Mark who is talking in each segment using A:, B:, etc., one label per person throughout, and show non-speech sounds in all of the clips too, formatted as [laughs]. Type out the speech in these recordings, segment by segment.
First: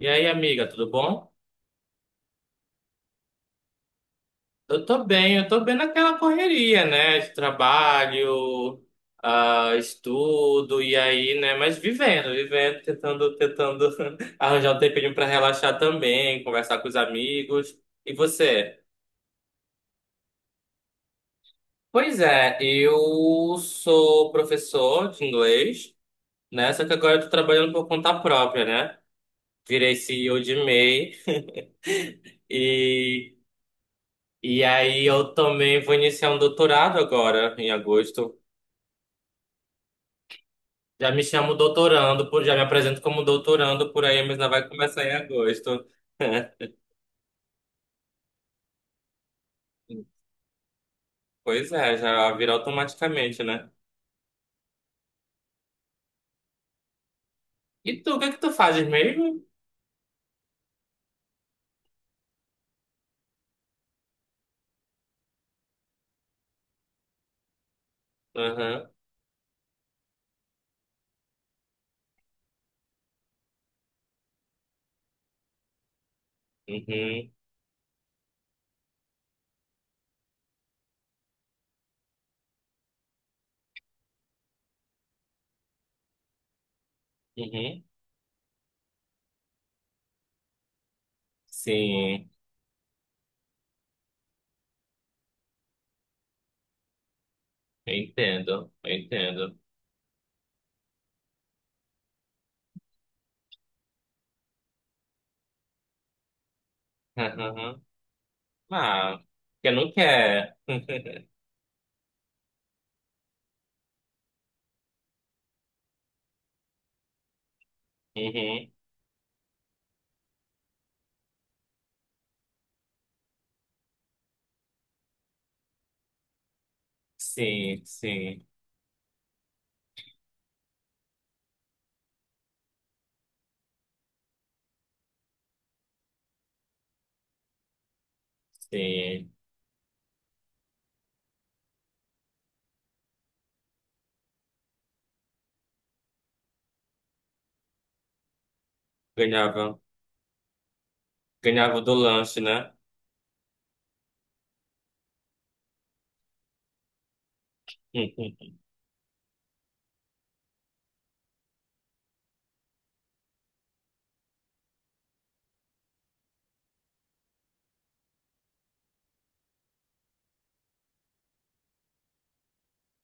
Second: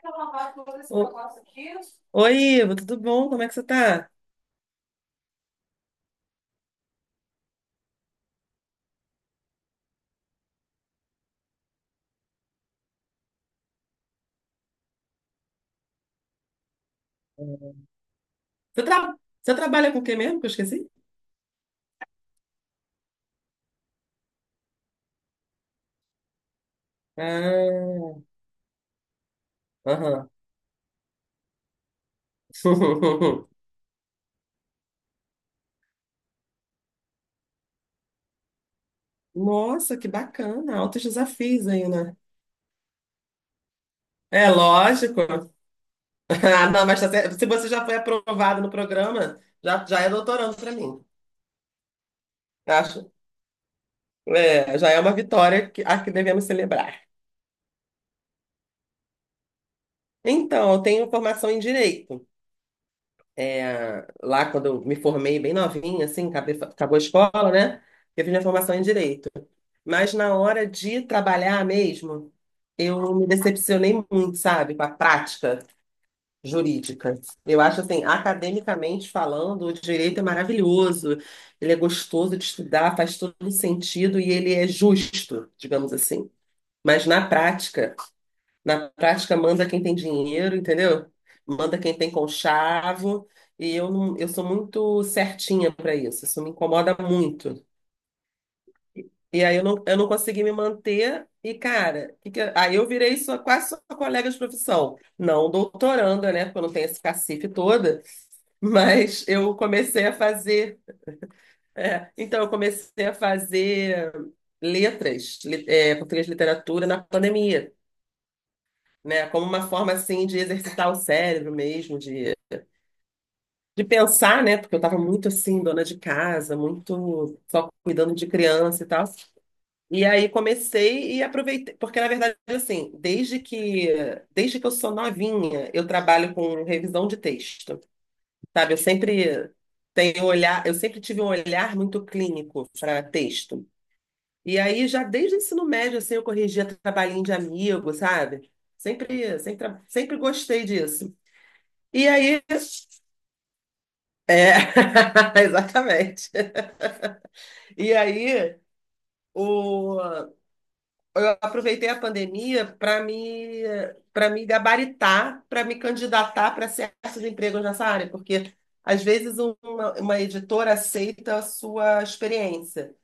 A: E aí, amiga, tudo bom?
B: O- Oi, Ivo, tudo bom? Como é que você tá?
A: Eu tô bem naquela correria, né? De trabalho, estudo, e aí, né? Mas vivendo, tentando [laughs] arranjar um tempinho pra relaxar também, conversar com os amigos. E você?
B: Você, Você trabalha com o que mesmo? Que eu esqueci?
A: Pois é, eu sou professor de inglês, né? Só que agora eu tô trabalhando por
B: Ah,
A: conta própria, né? Virei
B: aham.
A: CEO de MEI e,
B: [laughs]
A: e aí eu também vou iniciar um doutorado agora, em agosto.
B: Nossa, que bacana. Altos
A: Já me chamo
B: desafios aí, né?
A: doutorando, já me apresento como doutorando por aí, mas ainda
B: É
A: vai começar em
B: lógico.
A: agosto.
B: [laughs] Ah, não, mas tá certo. Se você já foi aprovado no programa, já é doutorando para mim.
A: Pois é, já vira
B: Acho.
A: automaticamente, né?
B: É, já é uma vitória a que devemos celebrar.
A: E tu, o que é que tu fazes mesmo?
B: Então, eu tenho formação em direito. É, lá, quando eu me formei bem novinha, assim, acabou a escola, né? Eu fiz minha formação em
A: Aham,
B: direito. Mas na hora de trabalhar mesmo, eu me decepcionei muito, sabe, com a prática jurídica.
A: uhum,
B: Eu acho assim, academicamente falando, o direito é maravilhoso, ele é gostoso de estudar, faz todo sentido e ele é justo, digamos assim. Mas na
A: uhum.
B: prática, na prática manda quem tem dinheiro, entendeu? Manda quem tem
A: Sim,
B: conchavo, e eu não, eu sou muito certinha para isso, isso me incomoda muito.
A: eu entendo, eu
B: E aí
A: entendo.
B: eu não consegui me manter e, cara, aí eu virei sua, quase sua colega de profissão. Não doutoranda, né? Porque eu não tenho esse cacife
A: Aham.
B: todo.
A: Ah,
B: Mas eu
A: porque não
B: comecei a
A: quer.
B: fazer. É, então, eu comecei a fazer letras, português de literatura na pandemia,
A: Uhum.
B: né? Como uma forma, assim, de exercitar o cérebro mesmo, de pensar, né? Porque eu estava muito, assim, dona de casa, muito só
A: Sim,
B: cuidando de
A: sim,
B: criança e tal. E aí comecei e aproveitei, porque, na verdade, assim, desde que eu sou novinha, eu trabalho com revisão de texto. Sabe, eu
A: sim.
B: sempre tenho um olhar, eu sempre tive um olhar muito clínico para texto. E aí, já desde o ensino médio, assim, eu corrigia trabalhinho de amigo, sabe? Sempre, sempre,
A: Ganhava,
B: sempre gostei disso.
A: ganhava do
B: E
A: lanche,
B: aí,
A: né?
B: é, [laughs] exatamente.
A: [laughs]
B: E
A: Uhum.
B: aí, o, eu aproveitei a pandemia para me gabaritar, para me candidatar para certos empregos nessa área, porque às vezes uma editora aceita a sua experiência,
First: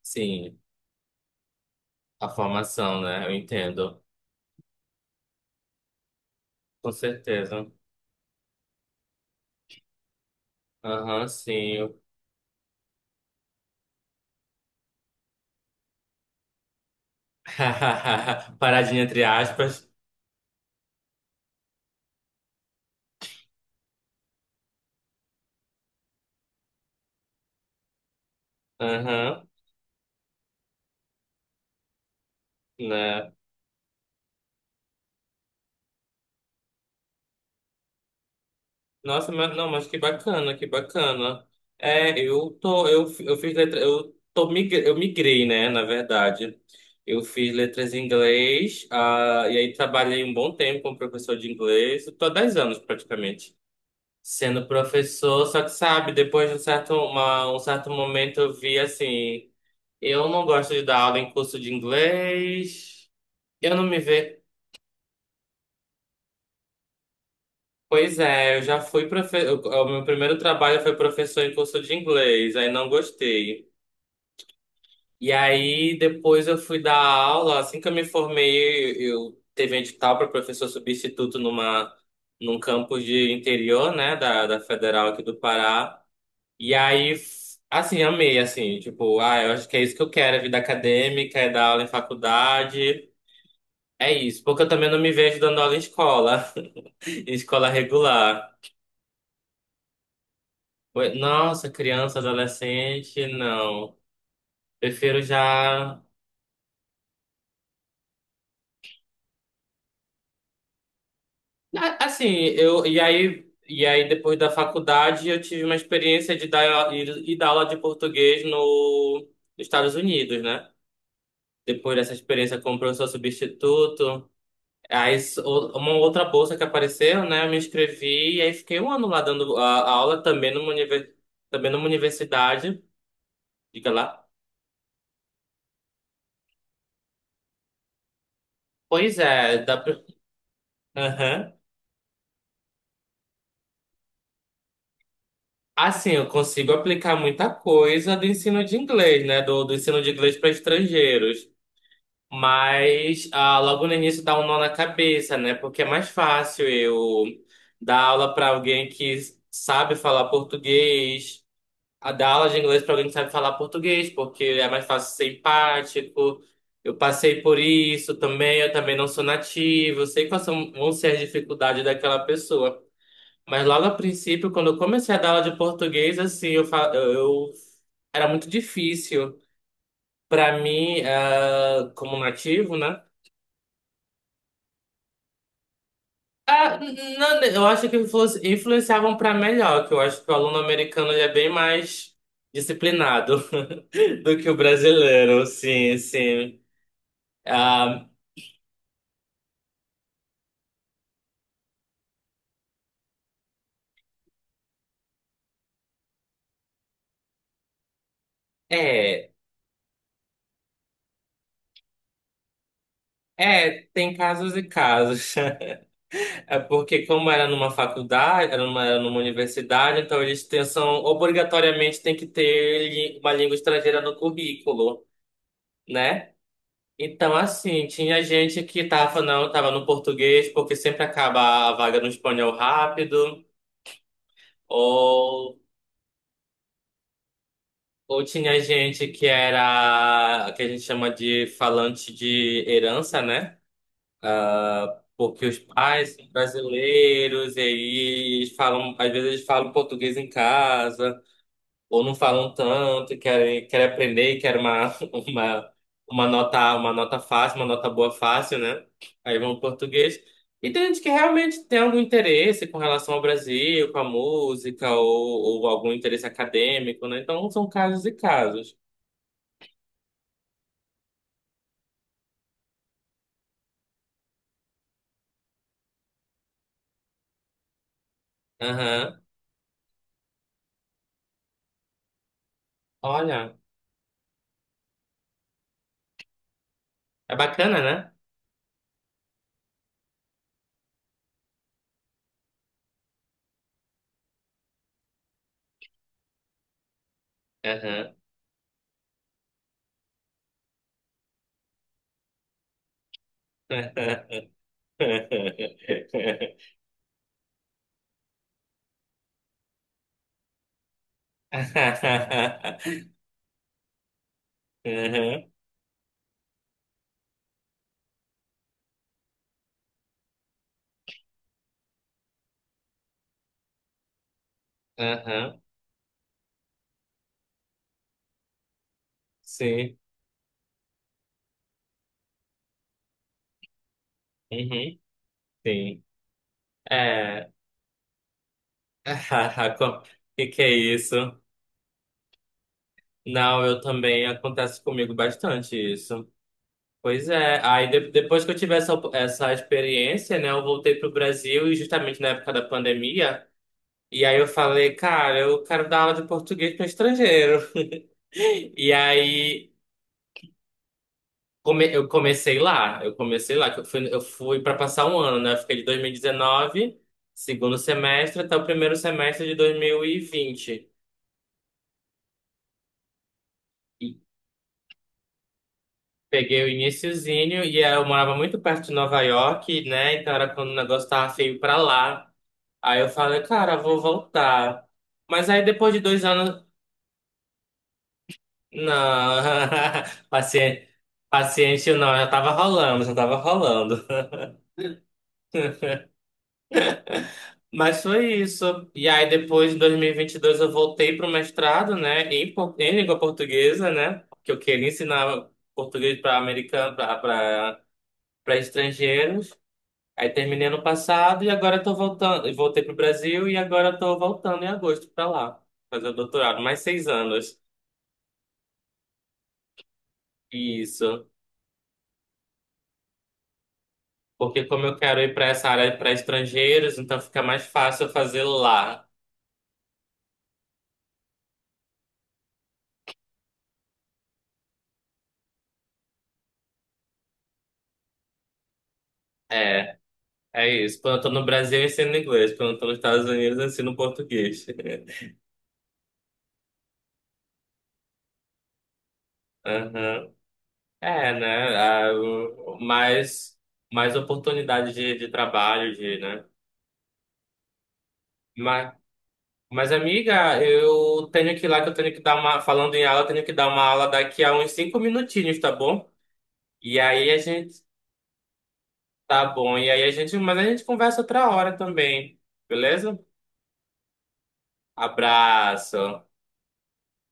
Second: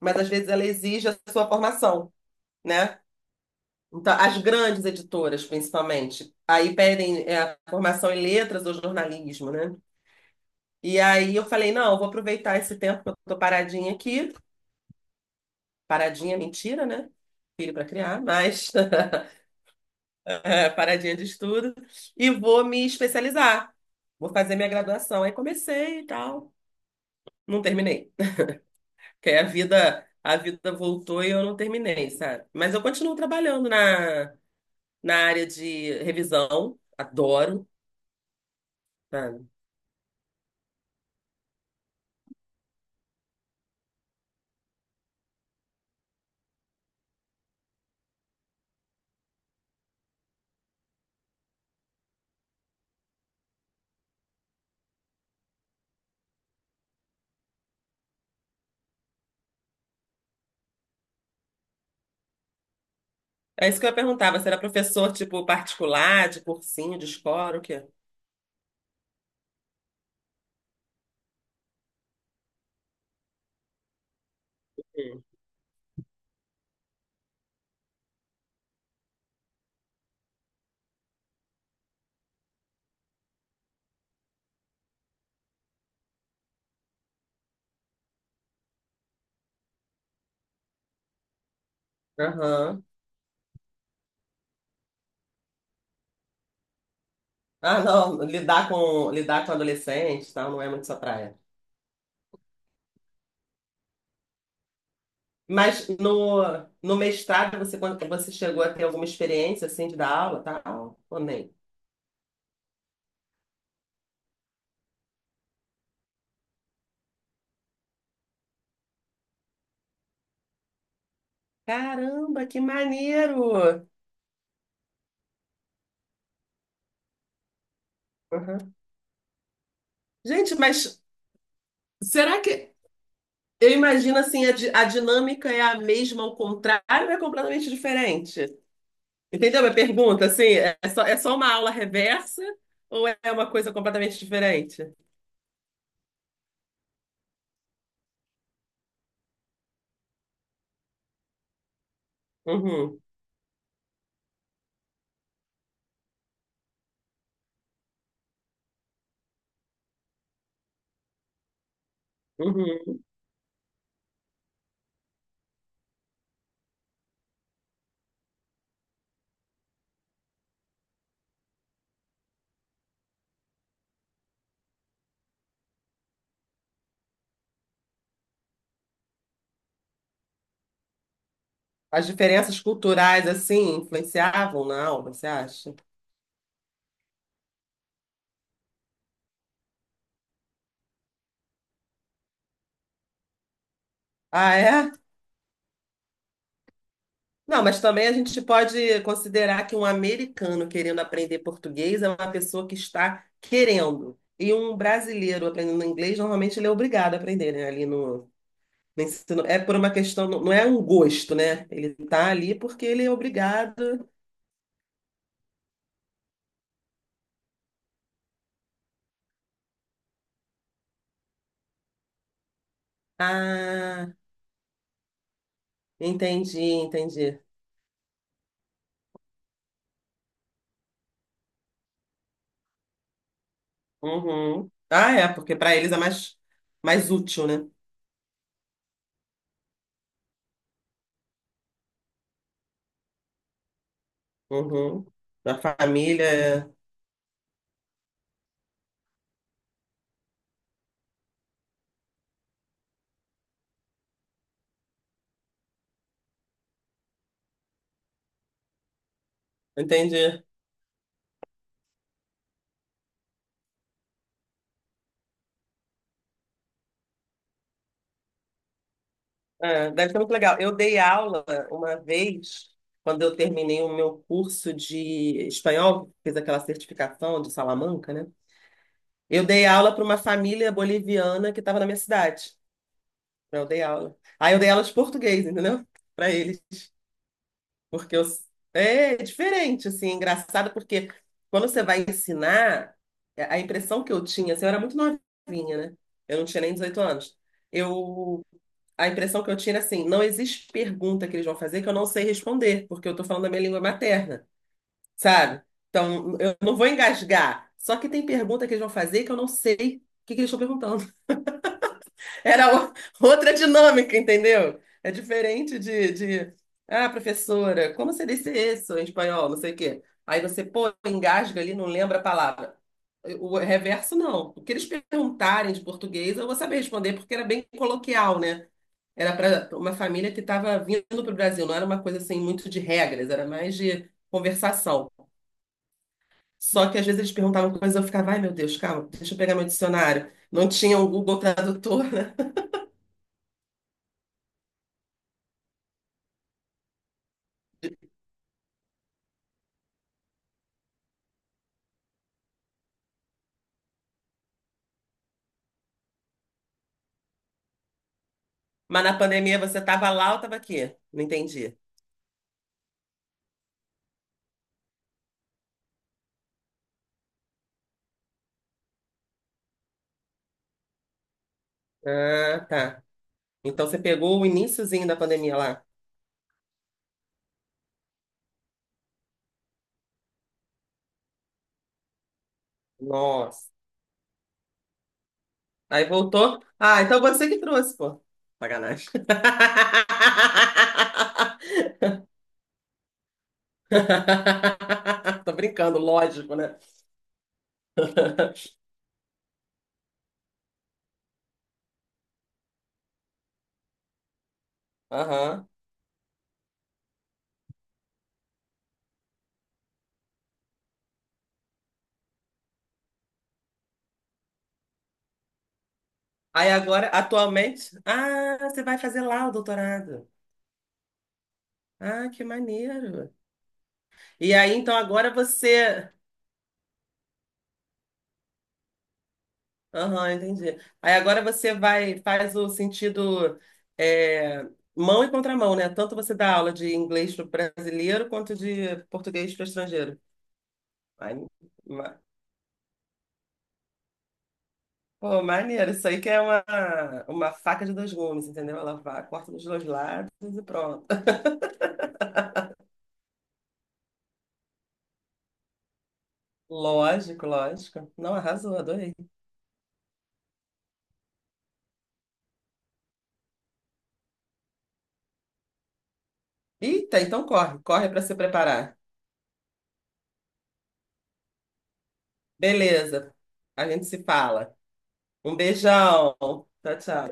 B: mas às vezes
A: Sim,
B: ela exige a sua formação,
A: a
B: né?
A: formação, né? Eu entendo,
B: Então, as grandes editoras, principalmente, aí
A: com
B: pedem é, a
A: certeza.
B: formação em letras ou jornalismo, né? E
A: Aham,
B: aí eu falei, não, eu
A: sim.
B: vou aproveitar esse tempo que eu tô paradinha aqui, paradinha é mentira, né? Filho para criar,
A: [laughs]
B: mas
A: Paradinha entre
B: [laughs]
A: aspas.
B: é, paradinha de estudo, e vou me especializar. Vou fazer minha graduação. Aí comecei e tal. Não terminei. Porque aí a
A: Aham,
B: vida, a vida voltou e eu não terminei, sabe? Mas eu continuo
A: né?
B: trabalhando na área de revisão. Adoro,
A: Nossa,
B: sabe?
A: mas, não, mas que bacana, que bacana. É, eu fiz letra, eu migrei, né, na verdade. Eu fiz letras em inglês, e aí trabalhei um bom tempo como professor de inglês, eu tô há 10 anos praticamente. Sendo professor, só que sabe, depois de um certo momento eu vi assim, eu não gosto de dar aula em curso de inglês.
B: É
A: Eu
B: isso
A: não
B: que eu
A: me vejo.
B: perguntava. Será professor, tipo, particular, de cursinho, de escola, o quê?
A: Pois é, eu já fui professor. O meu primeiro trabalho foi professor em curso de inglês, aí não gostei.
B: Hum.
A: E aí depois eu fui dar aula, assim que eu me formei, eu teve um edital para professor substituto num campus de interior, né, da Federal aqui do Pará. E aí assim, amei assim, tipo, ah, eu acho que é isso que eu quero, é vida acadêmica, é dar aula em
B: Aham.
A: faculdade. É isso, porque eu também não me vejo dando aula em escola, [laughs] em escola
B: Ah, não.
A: regular.
B: Lidar com adolescentes, e tal, não é muito sua
A: Oi,
B: praia.
A: nossa, criança, adolescente, não. Prefiro
B: Mas
A: já.
B: no mestrado, quando você chegou a ter alguma experiência assim de dar aula, tal, ou nem?
A: Assim, eu. E aí depois da faculdade, eu tive uma experiência de ir dar aula de português no, nos Estados Unidos, né? Depois dessa
B: Caramba,
A: experiência
B: que
A: como professor
B: maneiro!
A: substituto. Aí, uma outra bolsa que apareceu, né? Eu me inscrevi e aí
B: Uhum.
A: fiquei um ano lá dando a aula também
B: Gente, mas
A: também numa
B: será que
A: universidade.
B: eu
A: Diga
B: imagino
A: lá.
B: assim, a dinâmica é a mesma ao contrário ou é completamente diferente?
A: Pois é,
B: Entendeu a minha
A: dá pra.
B: pergunta? Assim, é só uma
A: [laughs]
B: aula reversa ou é uma coisa completamente diferente?
A: Assim, eu consigo aplicar muita coisa do ensino de inglês, né? Do ensino de inglês para estrangeiros.
B: Uhum,
A: Mas logo no início dá um nó na cabeça, né? Porque é mais fácil eu dar aula para alguém que sabe falar português, a dar aula de inglês para
B: uhum.
A: alguém que sabe falar português, porque é mais fácil ser empático. Eu passei por isso também, eu também não sou nativo, eu sei quais são, vão ser as dificuldades daquela pessoa. Mas logo a princípio, quando eu comecei a dar aula de português, assim, eu, fa- eu- era muito difícil para mim,
B: As
A: como
B: diferenças
A: nativo, né?
B: culturais assim influenciavam na aula, você acha?
A: Ah, não, eu acho que influenciavam para melhor, que eu acho que o aluno americano ele é bem mais disciplinado [laughs] do que
B: Ah,
A: o
B: é?
A: brasileiro, sim, sim.
B: Não, mas também
A: Ah,
B: a gente pode considerar que um americano querendo aprender português é uma pessoa que está querendo. E um brasileiro aprendendo inglês, normalmente ele é obrigado a aprender, né? Ali no
A: é,
B: ensino. É por uma questão, não é um gosto, né? Ele está ali porque ele é
A: é,
B: obrigado
A: tem casos e casos. [laughs] É porque como era numa faculdade, era numa universidade, então eles têm, são, obrigatoriamente tem que ter uma língua estrangeira
B: a.
A: no currículo, né?
B: Entendi,
A: Então,
B: entendi.
A: assim, tinha gente que tava, não, tava no português, porque sempre acaba a vaga no espanhol rápido,
B: Uhum. Ah, é, porque
A: ou,
B: para eles mais útil, né?
A: ou tinha gente que era, que a gente chama de falante de herança, né?
B: Uhum.
A: Porque os
B: Da
A: pais são
B: família.
A: brasileiros, e aí eles falam, às vezes eles falam português em casa. Ou não falam tanto, e querem aprender, e [laughs] uma, uma nota fácil, uma nota boa fácil, né? Aí vão pro português.
B: Entendi.
A: E tem gente que realmente tem algum interesse com relação ao Brasil, com a música, ou algum interesse acadêmico, né? Então são casos e casos.
B: É, deve ser muito legal. Eu dei aula uma vez, quando eu terminei o meu curso de espanhol, fiz aquela certificação de Salamanca, né?
A: Aham.
B: Eu dei aula para uma família boliviana que estava na minha cidade.
A: Olha,
B: Então, eu dei aula. Aí eu dei aula de português, entendeu? Para eles.
A: é bacana, né?
B: Porque eu... é diferente, assim, é engraçado, porque quando você vai ensinar, é, a impressão que eu tinha, assim, eu era muito novinha, né? Eu não tinha nem 18 anos.
A: Aham.
B: Eu A impressão que eu tiro é assim, não existe pergunta que eles vão fazer que eu não sei responder, porque eu estou falando a minha língua materna,
A: [laughs]
B: sabe? Então, eu não vou engasgar. Só que tem pergunta que eles vão fazer que eu não sei o que que eles estão perguntando. [laughs] Era o- Outra dinâmica, entendeu? É
A: Aham.
B: diferente de, ah, professora, como você disse isso em espanhol, não sei o quê. Aí você, pô, engasga ali, não lembra a palavra. O reverso, não. O que eles
A: Aham.
B: perguntarem de português, eu vou saber responder, porque era bem coloquial, né? Era para uma
A: Sim.
B: família que estava vindo para o Brasil, não era uma coisa assim muito de regras, era mais de
A: Uhum.
B: conversação.
A: Sim.
B: Só que às vezes eles
A: É.
B: perguntavam coisas, eu ficava, ai meu Deus, calma, deixa eu pegar
A: [laughs]
B: meu
A: O
B: dicionário.
A: que que
B: Não
A: é
B: tinha o Google
A: isso?
B: Tradutor, né?
A: Não, eu também acontece comigo bastante isso. Pois é, aí depois que eu tive essa, essa experiência, né, eu voltei pro Brasil e justamente na época da pandemia, e aí eu falei, cara, eu quero dar aula de português para estrangeiro. [laughs] E
B: Mas na pandemia
A: aí
B: você estava lá ou estava aqui? Não entendi.
A: eu comecei lá, que eu fui para passar um ano, né? Eu fiquei de 2019, segundo semestre, até o primeiro semestre de 2020.
B: Ah, tá. Então você pegou o iniciozinho da pandemia lá.
A: Peguei o iniciozinho e eu morava muito perto de Nova York, né? Então era quando o negócio tava feio pra lá. Aí eu falei,
B: Nossa.
A: cara, vou voltar. Mas aí depois de
B: Aí
A: dois
B: voltou.
A: anos.
B: Ah, então você que trouxe, pô. Sacanagem.
A: Não, [laughs] paciente, paciente não, já tava rolando.
B: [laughs] Tô brincando, lógico, né?
A: Mas foi
B: [laughs]
A: isso. E aí depois, em 2022, eu voltei pro mestrado, né? Em língua portuguesa, né? Porque eu queria ensinar
B: Aham.
A: português para americano, para estrangeiros. Aí terminei ano passado e agora tô voltando. E voltei pro Brasil e agora tô voltando em agosto pra lá. Fazer o doutorado,
B: Aí
A: mais seis
B: agora,
A: anos.
B: atualmente, ah, você vai fazer lá o doutorado.
A: Isso.
B: Ah, que maneiro. E
A: Porque
B: aí,
A: como
B: então,
A: eu quero ir
B: agora
A: pra essa área
B: você.
A: pra estrangeiros, então fica mais fácil eu fazer lá.
B: Aham, entendi. Aí agora você vai, faz o sentido é, mão e contramão, né? Tanto você dá aula de inglês para brasileiro quanto de português para
A: É,
B: estrangeiro.
A: é isso. Quando eu tô
B: Ai,
A: no Brasil, eu ensino
B: ma-
A: inglês. Quando eu tô nos Estados Unidos, eu ensino português. [laughs]
B: Pô, maneiro. Isso aí que é uma faca de dois gumes, entendeu? Ela vai, corta dos dois lados
A: Aham.
B: e pronto.
A: É,
B: [laughs]
A: né? Ah, mais oportunidade de trabalho, de, né?
B: Lógico, lógico. Não, arrasou,
A: Ma-
B: adorei.
A: Mas, amiga, eu tenho que ir lá que eu tenho que dar uma. Falando em aula, eu tenho que dar uma aula daqui a uns 5 minutinhos, tá bom? E
B: Eita,
A: aí a
B: então corre,
A: gente.
B: corre para se preparar.
A: Tá bom. E aí a gente. Mas a gente conversa outra hora também. Beleza?
B: Beleza, a gente se fala. Um
A: Abraço.
B: beijão. Tchau, tchau.